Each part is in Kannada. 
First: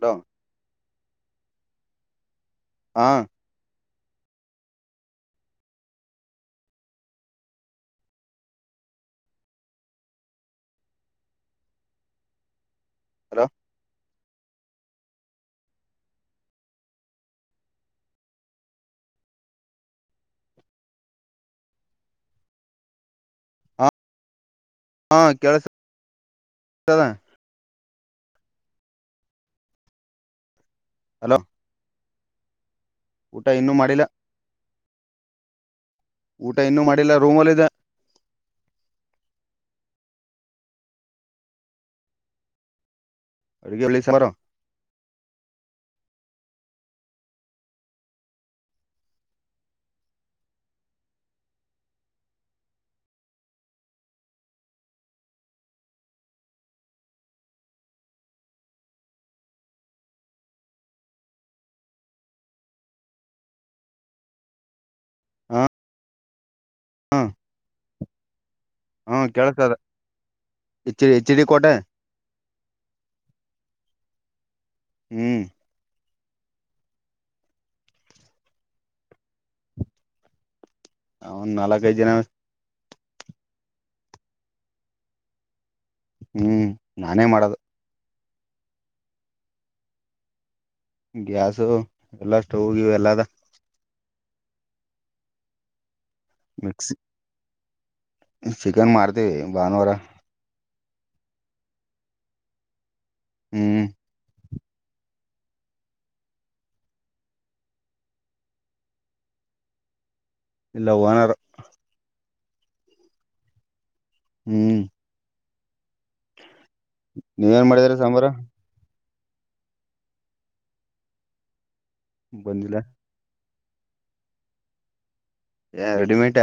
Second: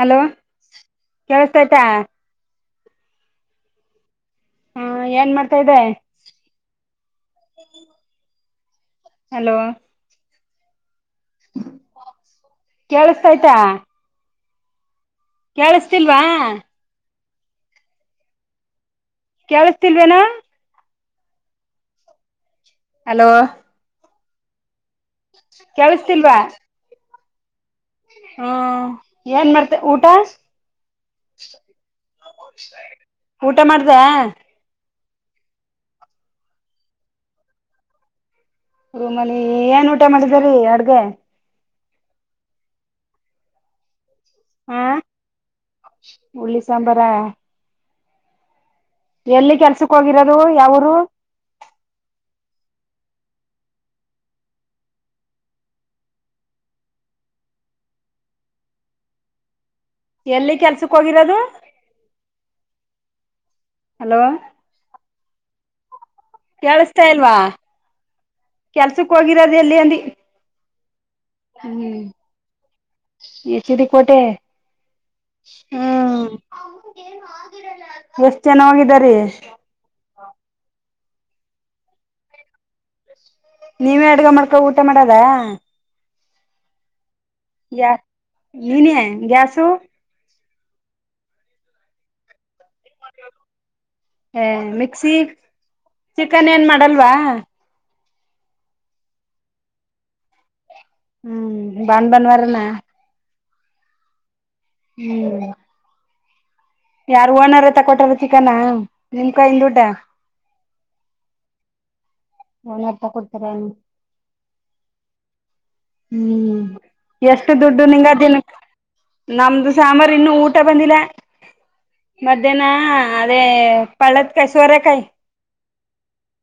ಹಲೋ ಕೇಳಸ್ತ ಆಯ್ತಾ ಹಾಂ ಹಾ ಏನ್ ಮಾಡ್ತಾದೆ ಹಲೋ ಹಲೋ ಕೇಳಿಸತಾಯಯ್ತಾ ಕೇಳಸ್ತಿಲ್ವಾ ಕೇಳಿಸತಿಲ್ವೇನಾ ಹಲೋ ಹಾಂ ಕೇಳಸ್ತಿಲ್ವಾ ಕೆಳಸದ ಹ್ಮ ಏನ್ ಮಾಡ್ತೆ ಊಟ ಹಲೋ ಊಟ ಇನ್ನೂ ಮಾಡ್ದ ಮಾಡಿಲ್ಲ ಊಟ ಇನ್ನೂ ಮಾಡಿಲ್ಲ ರೂಮಲ್ಲಿ ಇ ರೂಮಲ್ಲಿ ಏನ್ ಊಟ ಮಾಡಿದ ರೀ ಅಡ್ಗೆ ಹಗಿ ಒಅವರ ಹಾ ಉರುಳ್ಳಿ ಸಾಂಬಾರಾ ಎಲ್ಲಿ ಕೆಲ್ಸಕ್ ಹೋಗಿರೋದು ಯಾವರು ಎಲ್ಲಿ ಕೆಲ್ಸಕ್ ಹೋಗಿರೋದು ಹಲೋ ಹಾ ಕೇಳಸ್ತಾ ಇಲ್ವಾ ಕೆಲ್ಸಕ್ ಹಾ ಹೋಗಿರದ ಕೇಳತದ ಎಲ್ಲಿ ಒಂದು ಎಚ್ ಎಚ್ ಡಿ ಕೋಟೆ ಹ್ಮ ಎಚ್ಚಿರಿ ಕೋಟೆ ಹ್ಮ್ ಹ್ಮ್ ಎಷ್ಟ ಚೆನಾಗಿದಾರ ಅವ್ ನಾಲ್ಕೈಐದು ಜನ ನೀವೇ ಅಡ್ಗ ಮಾಡ್ಕೋ ಊಟ ಮಾಡದಾ ಹ್ಮ್ ನಾನೇ ಮಾಡದು ಗ ನೀನ್ಯ ಗ್ಯಾಸು ಗ್ಯಾಾಸು ಎಲ್ಲಾ ಸ್ಟೌವ್ ಇ ಎಲ್ಲದ ಹ ಮಿಕ್ಸಿ ಚಿಕನ್ ಏನ್ ಮಿಕ್ಸಿ ಮಾಡಲ್ವಾ ಚಿಕನ್ ಮ್ತೀವಿ ಭಾನುವಾರ ಹ್ಮ್ ಬಾನ ಬನ್ ವಾರನ ಹ್ಮ್ ಹ್ಮ್ ಯಾರು ಓನರ್ತ್ತ ಕೊಟಾರ ಚಿಕಾನ ನಿಮ್ ಕಾಯಿಂದ ದುಡ್ಡಾ ಇಲ್ಲ ಓನರ್ ನ ತ ಕೊಡ್ತಾರ ಹ್ಮ್ ಹ್ಮ್ ಎಷ್ಟು ನೀವೇನ್ ದುಡ್ಡು ಮಾಡಿದ್ರ ನಿಂಗ ಸಾಂಬಾರ ಅದಿನ ನಮ್ದು ಸಾಮಾರು ಇನ್ನು ಊಟ ಬಂದಿಲ್ಲ ಮಧ್ಯಾಹ್ನ ಬಂದಿಲ್ಲ ಅದೇ ಪಳತ್ ಕಾಯ ಸವರ ಕಾಯ ರೆಡಿಮೇಟ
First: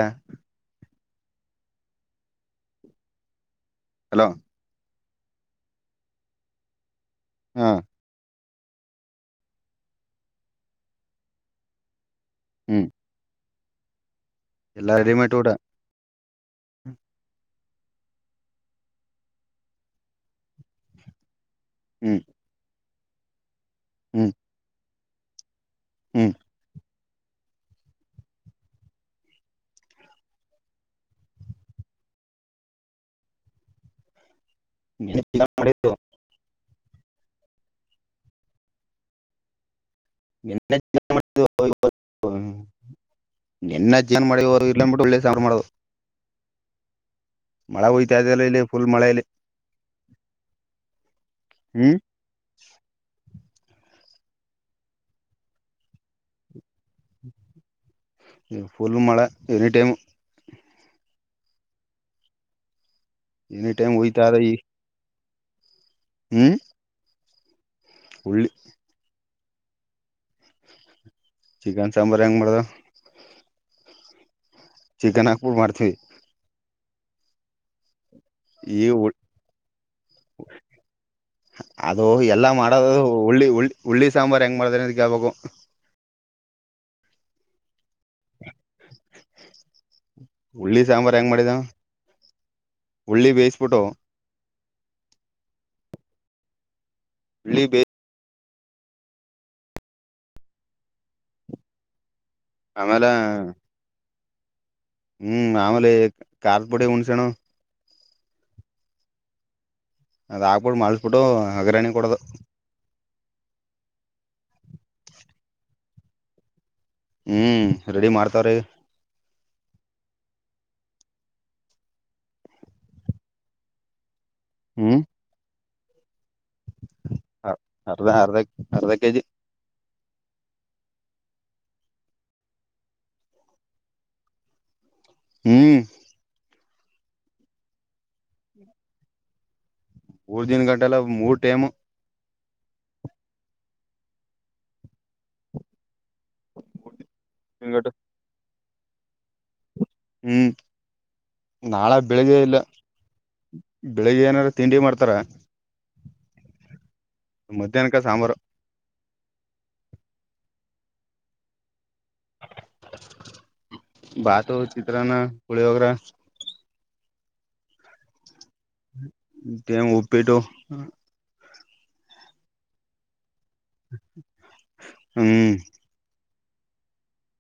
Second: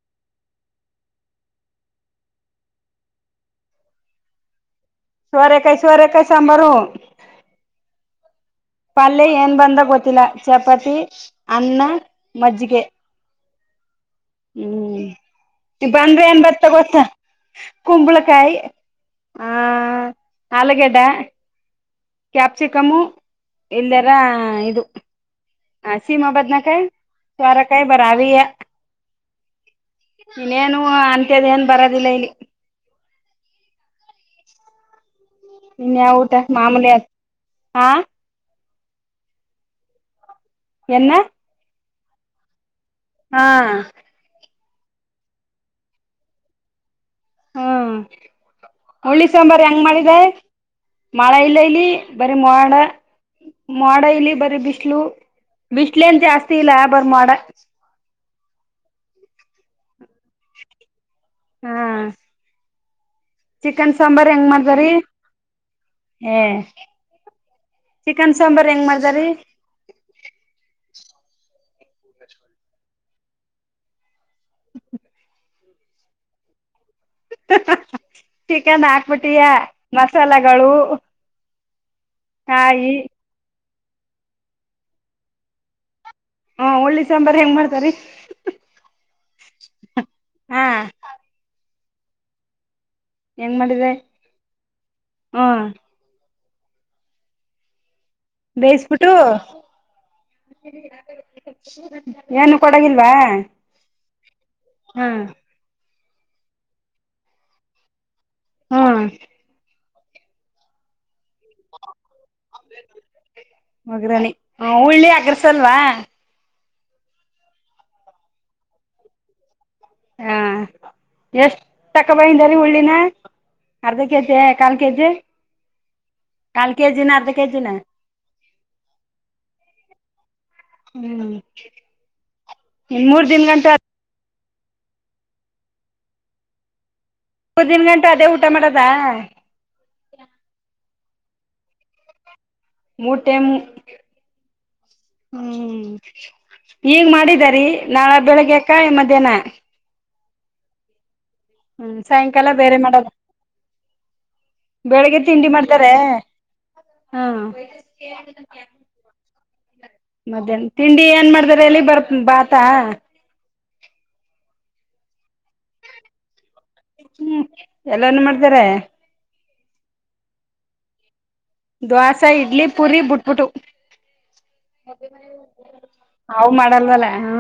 ಹಲೋ ಸವರೆ ಕಾಯಿ ಸವರೆ ಕಾಯ ಸಾಂಬಾರು ಹ್ಮ ಪಲ್ಯ ಏನ್ ಬಂದ ಗೊತ್ತಿಲ್ಲ ಚಪಾತಿ ಅನ್ನ ಮಜ್ಜಿಗೆ. ಹ್ಮ್ ಎಲ್ಲಾ ರೆಡಿಮೇಡ್ ಊಟ ನೀ ಬಂದ್ರೆ ಏನ್ ಬತ್ತ ಗೊತ್ತ ಹ್ಮ್ ಕುಂಬಳಕಾಯಿ ಹ ಆಲೂಗಡ್ಡ ಹ್ಮ್ ಕ್ಯಾಪ್ಸಿಕಮು ಇಲ್ಲರ ಹ್ಮ್ ಇದು ಹಾ ಸೀಮಾ ಹ್ಮ್ ಬಾದ್ನ ಕಾಯ ಸೋರೆ ಕಾಯ ಬರಾವ ಇನ್ನೇನು ಅಂತ್ಯದ ಏನ್ ಬರೋದಿಲ್ಲ ಇಲ್ಲಿ. [inaudible] ಇನ್ಯ ಊಟ ಮಾಮೂಲಿ ಹಾ [unintelligible] ಎನ್ನ ಹಾ ಏನ್ ಮಾಡ ಇಲ್ಲ ಬಿ ಒಳ್ಳೆ ಮಾಡುದು [unintelligible] ಮಳೆ ಹ್ಮ ಹೋಯ್ತಾ ಇದೆಲ್ಲ ಇಲ್ಲಿ ಫುಲ್ ಮಳೆ ಇಲ್ಲಿ ಹುಳ್ಳಿ ಸಾಂಬಾರ್ ಹೆಂಗ್ ಮಾಡಿದೆ ಮಳೆ ಇಲ್ಲ ಇಲ್ಲಿ. ಹ್ಮ್ ಬರಿ ಮೋಡ ಮಾಡ ಇಲ್ಲಿ ಬರೀ ಬಿಸಲು ಬಿಸಲು ಏನ್ ಜಾಸ್ತಿ ಇಲ್ಲ ಬರ ಮಾಡ. ಫುಲ್ ಮಳೆ ಎನಿ ಟೈಮ್. ಹಾ ಎನಿ ಟೈಮ್ ಚಿಕನ್ ಹೋಯ್ತಾ ಸಾಂಬಾರ್ ಅದ ಹೆಂಗ್ ಈ ಮಾಡ್ದರಿ ಹೇ ಹ್ಮ್ ಚಿಕನ್ ಉಳ್ಳಿ ಸಾಂಬಾರು ಹೆಂಗ್ ಮಾಡ್ದ ರೀ ಚಿಕನ್ ಸಾಂಬಾರ್ ಹೆಂಗ್ ಮಾಡ್ದ ಚಿಕನಾಗಪುಟ್ಟು ಮಾಡ್ತೀವಿ ಚಿಕನ್ ಈ ಹಾಕ್ಬಿಟ್ಟಿಯ ಮಸಾಲೆಗಳು. ಅದು ಎಲ್ಲಾ ಮಾಡೋದು ಹುಳ್ಳಿ ಉ ಹುಳ್ಳಿ ಸಾಂಬಾರ್ ಹೆಂಗ್ ಮಾಡ್ದ್ರ ಅಂತ ಕೇಳ್ಬೇಕು. ಹಾ ಒಳ್ಳಿ ಸಾಂಬಾರ್ ಹೆಂಗ ಮಾಡ್ತಾರಿ. ಹಾ ಹುಳ್ಳಿ ಸಾಂಬಾರ್ ಹೆಂಗ್ ಮಾಡಿದ ಉಳ್ಳಿ ಹೆಂಗ ಬೇಯಿಸಬಿಟ್ಟು ಮಾಡಿದೆ ಹ್ಮ [unintelligible] ಬೇಯಿಸಬಿಟ್ಟು ಏನು ಆಮೇಲೆ ಕೊಡಗಿಲ್ವಾ ಹ್ಮ್ ಆಮೇಲೆ ಖಾರದ ಪುಡಿ ಹುಣಸೆಹಣ್ಣು ಹಾ ಅದ್ಕ್ಬಿಟ್ಟು ಮಾಲಾಸ್ಬಿಟ್ಟು ಹಗಾರಾಣಿ ಕೊಡದು. ವಾಗರನಿ ಹ ಉಳ್ಳಿ ಅಗ್ರಸಲ್ವಾ. ಹ್ಮ್ ರೆಡಿ ಮಾಡ್ತವ್ರೀ ಹಾ ಎಷ್ಟ ತಕ್ಕ ಬೈಂದ ರೀ ಉಳ್ಳಿನ ಅರ್ಧ ಕೆ ಜಿ ಕಾಲ್ ಹ್ಮ್ ಕೆಜಿ ಕಾಲ್ ಕೆಜಿನ ಅರ್ಧ ಕೆಜಿನ. ಅರ್ಧ ಅರ್ಧ ಅರ್ಧ ಕೆಜಿ ಹ್ಮ್ ಮೂರ್ ದಿನ್ ಗಂಟ ಹ್ಮ್ ಮೂರ್ ದಿನ ಗಂಟೆ ಅದೇ ಊಟ ಮಾಡೋದಾ. ಮೂರ್ ದಿನ ಗಂಟೆಲ್ಲ ಮೂರ್ ಟೈಮ್. ಮೂಟೆಮ ಹ್ಮ್ ಈಗ ಮಾಡಿದಾರಿ ಗಂಟು ನಾಳ ಬೆಳಗ್ಗೆಕಾಯಿ ಮಧ್ಯಾಹ್ನ ಹ್ಮ್ ನಾಳ ಹ್ಮ್ ಬೆಳಿಗ್ಗೆ ಸಾಯಂಕಾಲ ಇಲ್ಲ ಬೇರೆ ಮಾಡದು ಬೆಳಿಗ್ಗೆ ಏನಾರ ತಿಂಡಿ ಮಾಡ್ತಾರ ಬೆಳಿಗ್ಗೆ ತಿಂಡಿ ಮಾಡ್ತಾರೆ. ಹಾ ಮಧ್ಯಾಹ್ನಕ ಸಾಂಬಾರು ಮಧ್ಯಾಹ್ನ ತಿಂಡಿ ಏನ್ ಮಾಡ್ರ ಎಲ್ಲಿ ಬರ್ ಬಾತಾ. ಬಾತು ಚಿತ್ರನ ಪುಲಿಯೋಗರೆ ಹ್ಮ್ ಎಲ್ಲನ ಮಾಡ್ತಾರೆ ತೆ ಉಪ್ಪಿಟ್ಟು ದೋಸೆ ಇಡ್ಲಿ ಪೂರಿ ಬಿುಟ್ಬಿಟ್ಟು ಹ್ಮ್ ಹಾವು ಮಾಡಲ್ವಲ್ಲ ಹಾ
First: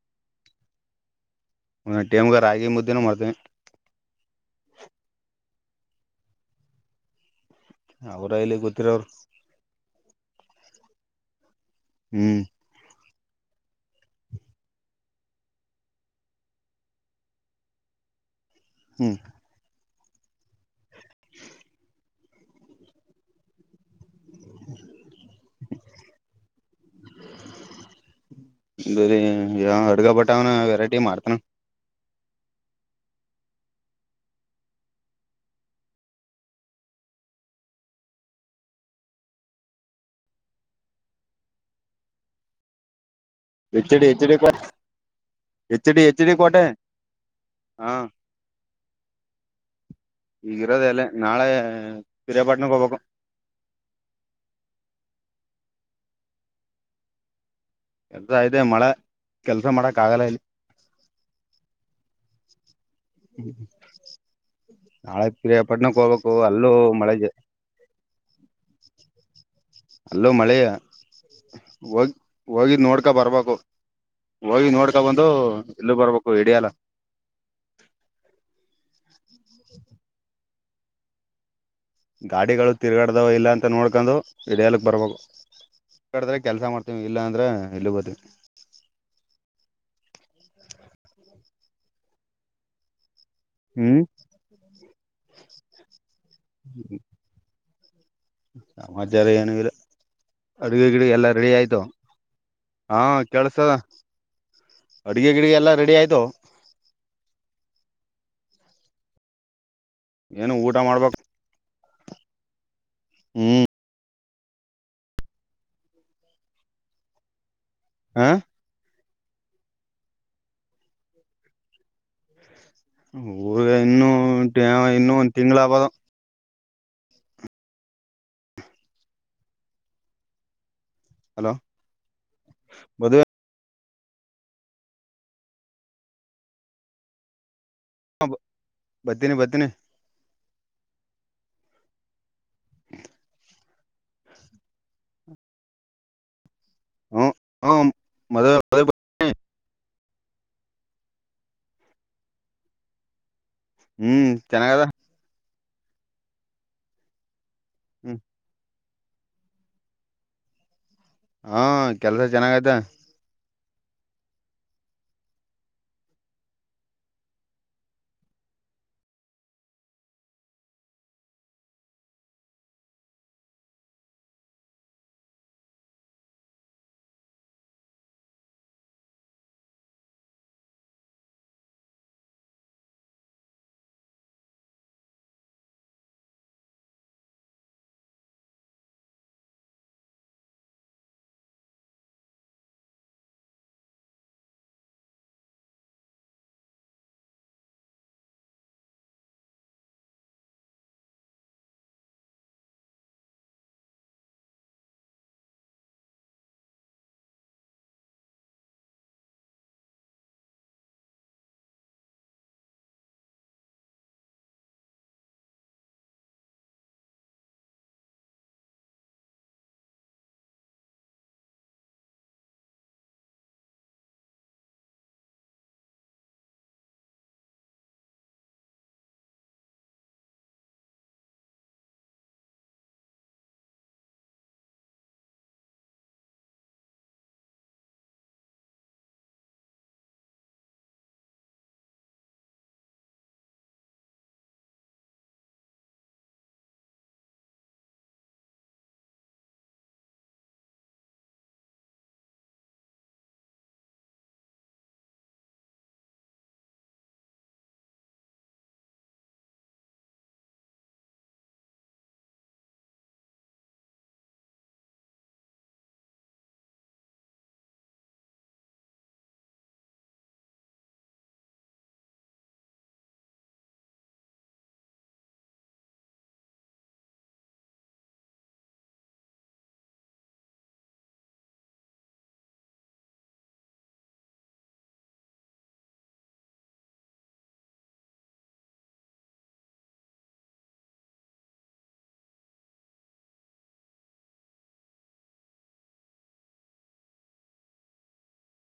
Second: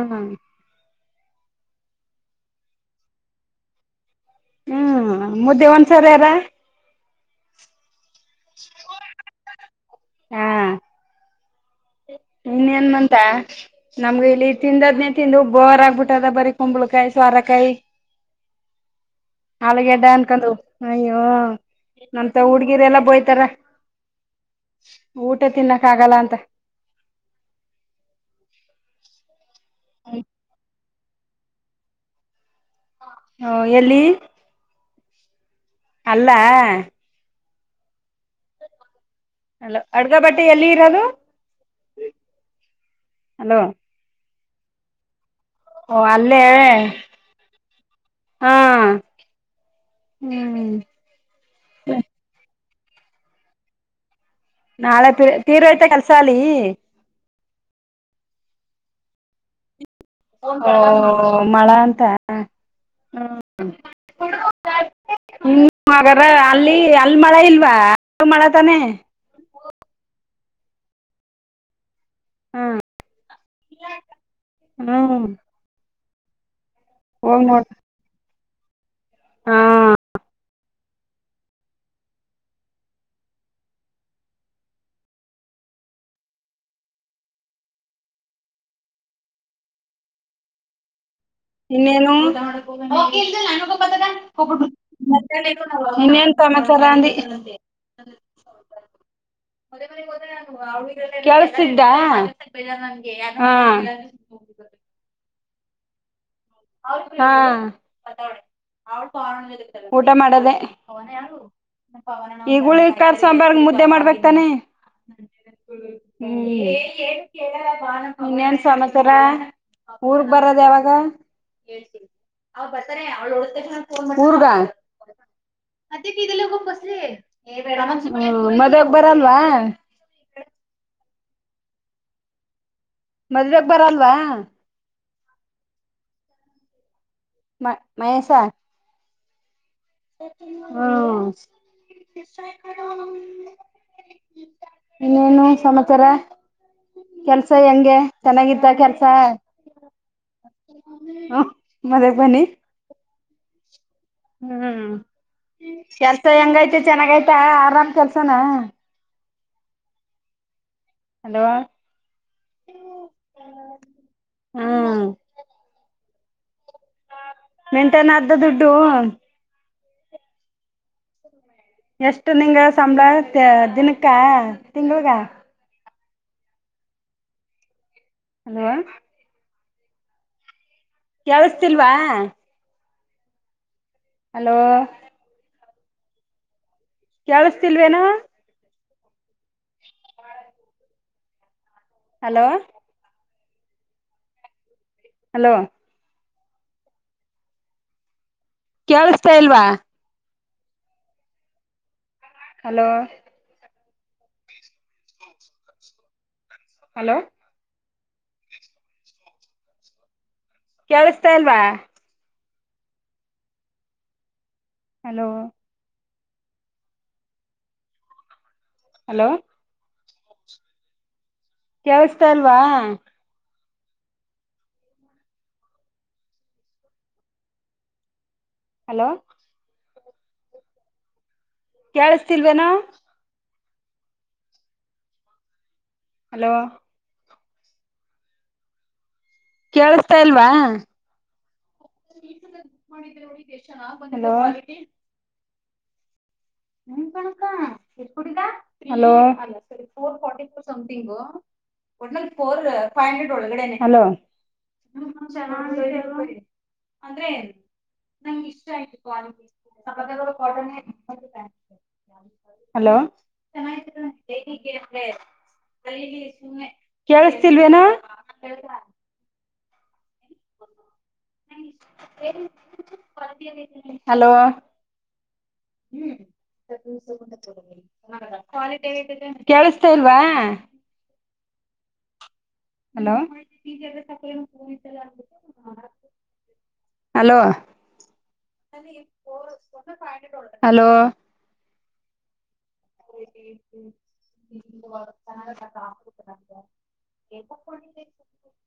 ಒಂದ ಟಮ್ಗರ್ ಆಾಗಿಿ ಮುದ್ದಿನ ಮಾಡ್ತೇವಿ ಹ್ಞೂ ಮುದ್ದೆ ಒಂದಸರಿ ಯಾರಾ ಅವ್ರ ಎಲ್ಲಿ ಗೊತ್ತಿರ ಅವ್ರು ಹಾ ಹ್ಮ್ ಇನ್ ಏನ್ ಮಂತ ನಮ್ಗ ಇಲ್ಲಿ ತಿಂದದ್ನೇ ತಿಂದು ಬೋರ್ ಆಗ್ಬಿಟ್ಟದ ಬರೀ ಕುಂಬಳಕಾಯಿ ಸವಾರಕಾಯಿ ಹ್ಮ್ ಹಾಲಗೆಡ್ಡ ಅನ್ಕೊಂಡ್ ಅಯ್ಯೋ ನಮಂತ ಹುಡ್ಗಿರೆ ಎಲ್ಲ ಬೋಯ್ತಾರ ಊಟ ತಿನ್ನಕ್ಕ ಆಗಲ್ಲ ಅಂತ ಅರಿ ಯ ಅಡ್ಗ ಬಟಾವ್ನ ವೆರೈಟಿ ಮಾಡ್ತಾನ ಹಾ ಎಲ್ಲಿ ಅಲ್ಲ ಹಲೋ ಅಡ್ಗ ಬಟ್ಟೆ ಎಲ್ಲಿ ಇರೋದು ಹಲೋ ಹೆಡಿ HD Kote H O D H D ಅಲ್ಲೇ ಕೋಟೆ ಹಾ ಹಾ ಹ್ಮ್ ಈಗಿರೋದ ಅಲ್ಲ ನಾಳೆ ಪ್ರರಯಾಪಾಟ್ಣಕ್ಕೆ ಹೋಗ್ಬೇಕು ನಾಳೆ ತೀರ್ ಐತೆ ಕೆಲ್ಸ ಅಲ್ಲಿೀ ಎ ಇದೆ ಮಳೆ ಕೆಲ್ಸ ಮಾಡಕ್ ಆಗಲ್ಲ ಇಲ್ಲಿ ಮಳ ಅಂತ ನಾಳೆ ಪಿರಿಯಾಪಟ್ಟಣಕ್ ಹ್ಮಗ ಹೋಗ್ಬೇಕು ಅಲ್ಲೂ ಅಲ್ಲಿ ಅಲ್ಲಿ ಮಳೆಗೆ ಮಳೆ ಇಲ್ ಬ ಮಾಡಾ ತಾನ ಅಲ್ಲೋ ಮಳೆ ಹೋಗ ಹೋಗಿ ಹ್ಮ್ ನೋಡ್ಕ ಬರ್ಬೇಕು ಹೋಗಿ ನೋಡ್ಕ ಬಂದು ಹ್ಮ್ ಇಲ್ಲ ಬರ್ಬೇಕು ಇಡಿಯಾಲ ಹೋಗ್ ನೋ ಹ್ಮ ಗಾಡಿಗಳು ತಿರ್ಗಡ್ದಾವ ಇಲ್ಲ ಅಂತ ನೋಡ್ಕೊಂಡು ಹಡಿಯಾಲಕ್ ಬರ್ಬೇಕು ಕಡಿದ್ರೆ ಕೆಲಸ ಮಾಡ್ತೀವಿ ಇಲ್ಲ ಅಂದ್ರೆ ಇಲ್ಲಿಗ್ ಬರ್ತೀವಿ ಇನ್ನೇನು ಹ್ಮ್ ಇನ್ನೇನು ಸಮಮಸರ ಅೀ ಸಮಾಚಾರ ಏನು ಇಿಲ್ಲ ಕೇಳತಿದ್ದ ಹಾ ಹ ಅಡುಗೆ ಗಿಡಿಗೆ ಎಲ್ಲ ರೆಡಿ ಆಯ್ತು ಹಾ ಊಟ ಏನು ಮಾಡದೆ ಊಟ ಮಾಡ್ಬೇಕು ಈಗುಳಿ ಕಾರ್ ಸಾಂಬಾರ್ ಹ್ಮ್ ಮುದ ಮಾಡ್ಬೇಕ ತಾನೆ ಕೇಳ ಬ ಹ ವಿನ್ಯನ್ ಸಮಚಾರ ಊರ್ ಬರದ ಯಾವಾಗ ಅವ್ ಬರ್ತಾರೆ ಅವ್ಳ ಊಗ ಫೋನ್ ಇನ್ನು ಮಾಡರ್ಗ ಇನ್ನು ಒಂದ್ ತಿಂಗ್ಳ ಆಬದು ಬಲಿ ಬ ಮದಗ ಬರಲ್ವಾ ಹಲೋ ಬದ ಮದ್ುವೆಗೆ ಬರಲ್ವಾ ಮ ಮಯಸ ಬದಿನ ಬದೆನೆ ಹಾ ಇನ್ನೇನು ಸಮಾಚಾರ ಹ್ಮ ಕೆಲ್ಸ ಹ ಹೆಂಗೆ ಚೆನ್ನಾಗಿದ್ದ ಮದುವೆ ಕೆಲ್ಸ ಸ ಮದ ಬನ್ನಿ [unintelligible] ಹ್ಮ್ ಚೆನ್ನಾಗದ ಹ್ಮ್ ಕೆಲ್ಸ ಹೆಂಗೈತ ಚೆನ್ನಾಗಐ್ತಾ ಆರಾಮ್ ಹ್ಮ್ ಕೆಲ್ಸನ [unintelligible] ಅಲ್ವ ಹಾ ಕೆಲ್ಸ ಚೆನ್ನಾಗ ಆಯತ [unintelligible] ಹ್ಮ್ [unintelligible] ಮೆಂಟನ ಅದ್ದ ದುಡ್ಡು [unintelligible] ಎಷ್ಟು ನಿಂಗ ಸಂಬಳ ದಿನಕ್ಕ ತಿಂಗಳಗ [unintelligible] ಅಲೋ [unintelligible] ಕೇಳಿಸತಿಲ್ವಾ [unintelligible] ಹಲೋ [unintelligible] ಕೇಳಿಸ್ತಿಲ್ವೇನಾ [unintelligible] ಹಲೋ [unintelligible] ಹಲೋ [unintelligible] ಕೇಳಿಸತಾ ಇಲ್ವಾ [unintelligible] ಹಲೋ [unintelligible] ಹಲೋ [unintelligible] ಕೇಳ್ತಾ ಇಲ್ವಾ [unintelligible] ಹಲೋ [unintelligible] ಹಲೋ [unintelligible] ಕೆೇಳಸ್ತ ಇಲ್ವಾ ಹಲೋ [unintelligible] ಕೇಳಿಸ್ತಿಲ್ವೇನ [unintelligible] ಹಲೋ [unintelligible] ಕೇಳಿಸತಾ ಇಲ್ವಾ [unintelligible] ಮಾಡಿದ ಎಷ್ಟ ಚನ್ನ ಬಂದಿಲ್ಲ [unintelligible] ಹಣಕ ಕು [unintelligible] ಫೋರ್ ಫಿ ಫೋರ್ಂಗ್ ಟೋಟ ಫೋರ್ ಫೈ ಹಂಡ್ರೆಡ್ ಒಳಗಡೆಲ [unintelligible] [unintelligible] ಅಂದ್ರೆ ನಂಗೆ ಇಷ್ಟ ಆಯ್ತು ಕ್ವಾಲಿಟಿ ಕಾಟನ್ [unintelligible] ಹಲೋ [unintelligible] ಕೇಳಿಸತಿಲ್ವೇನ [unintelligible] [unintelligible] ಹಲೋ [unintelligible] ಮ ಕೇಳಿಸತಾ ಇಲ್ವಾ [unintelligible] ಹಲೋ [unintelligible] ಹಲೋ [unintelligible] ಹಲೋ [unintelligible] [unintelligible] ಎ ಕೊಡಿ [unintelligible]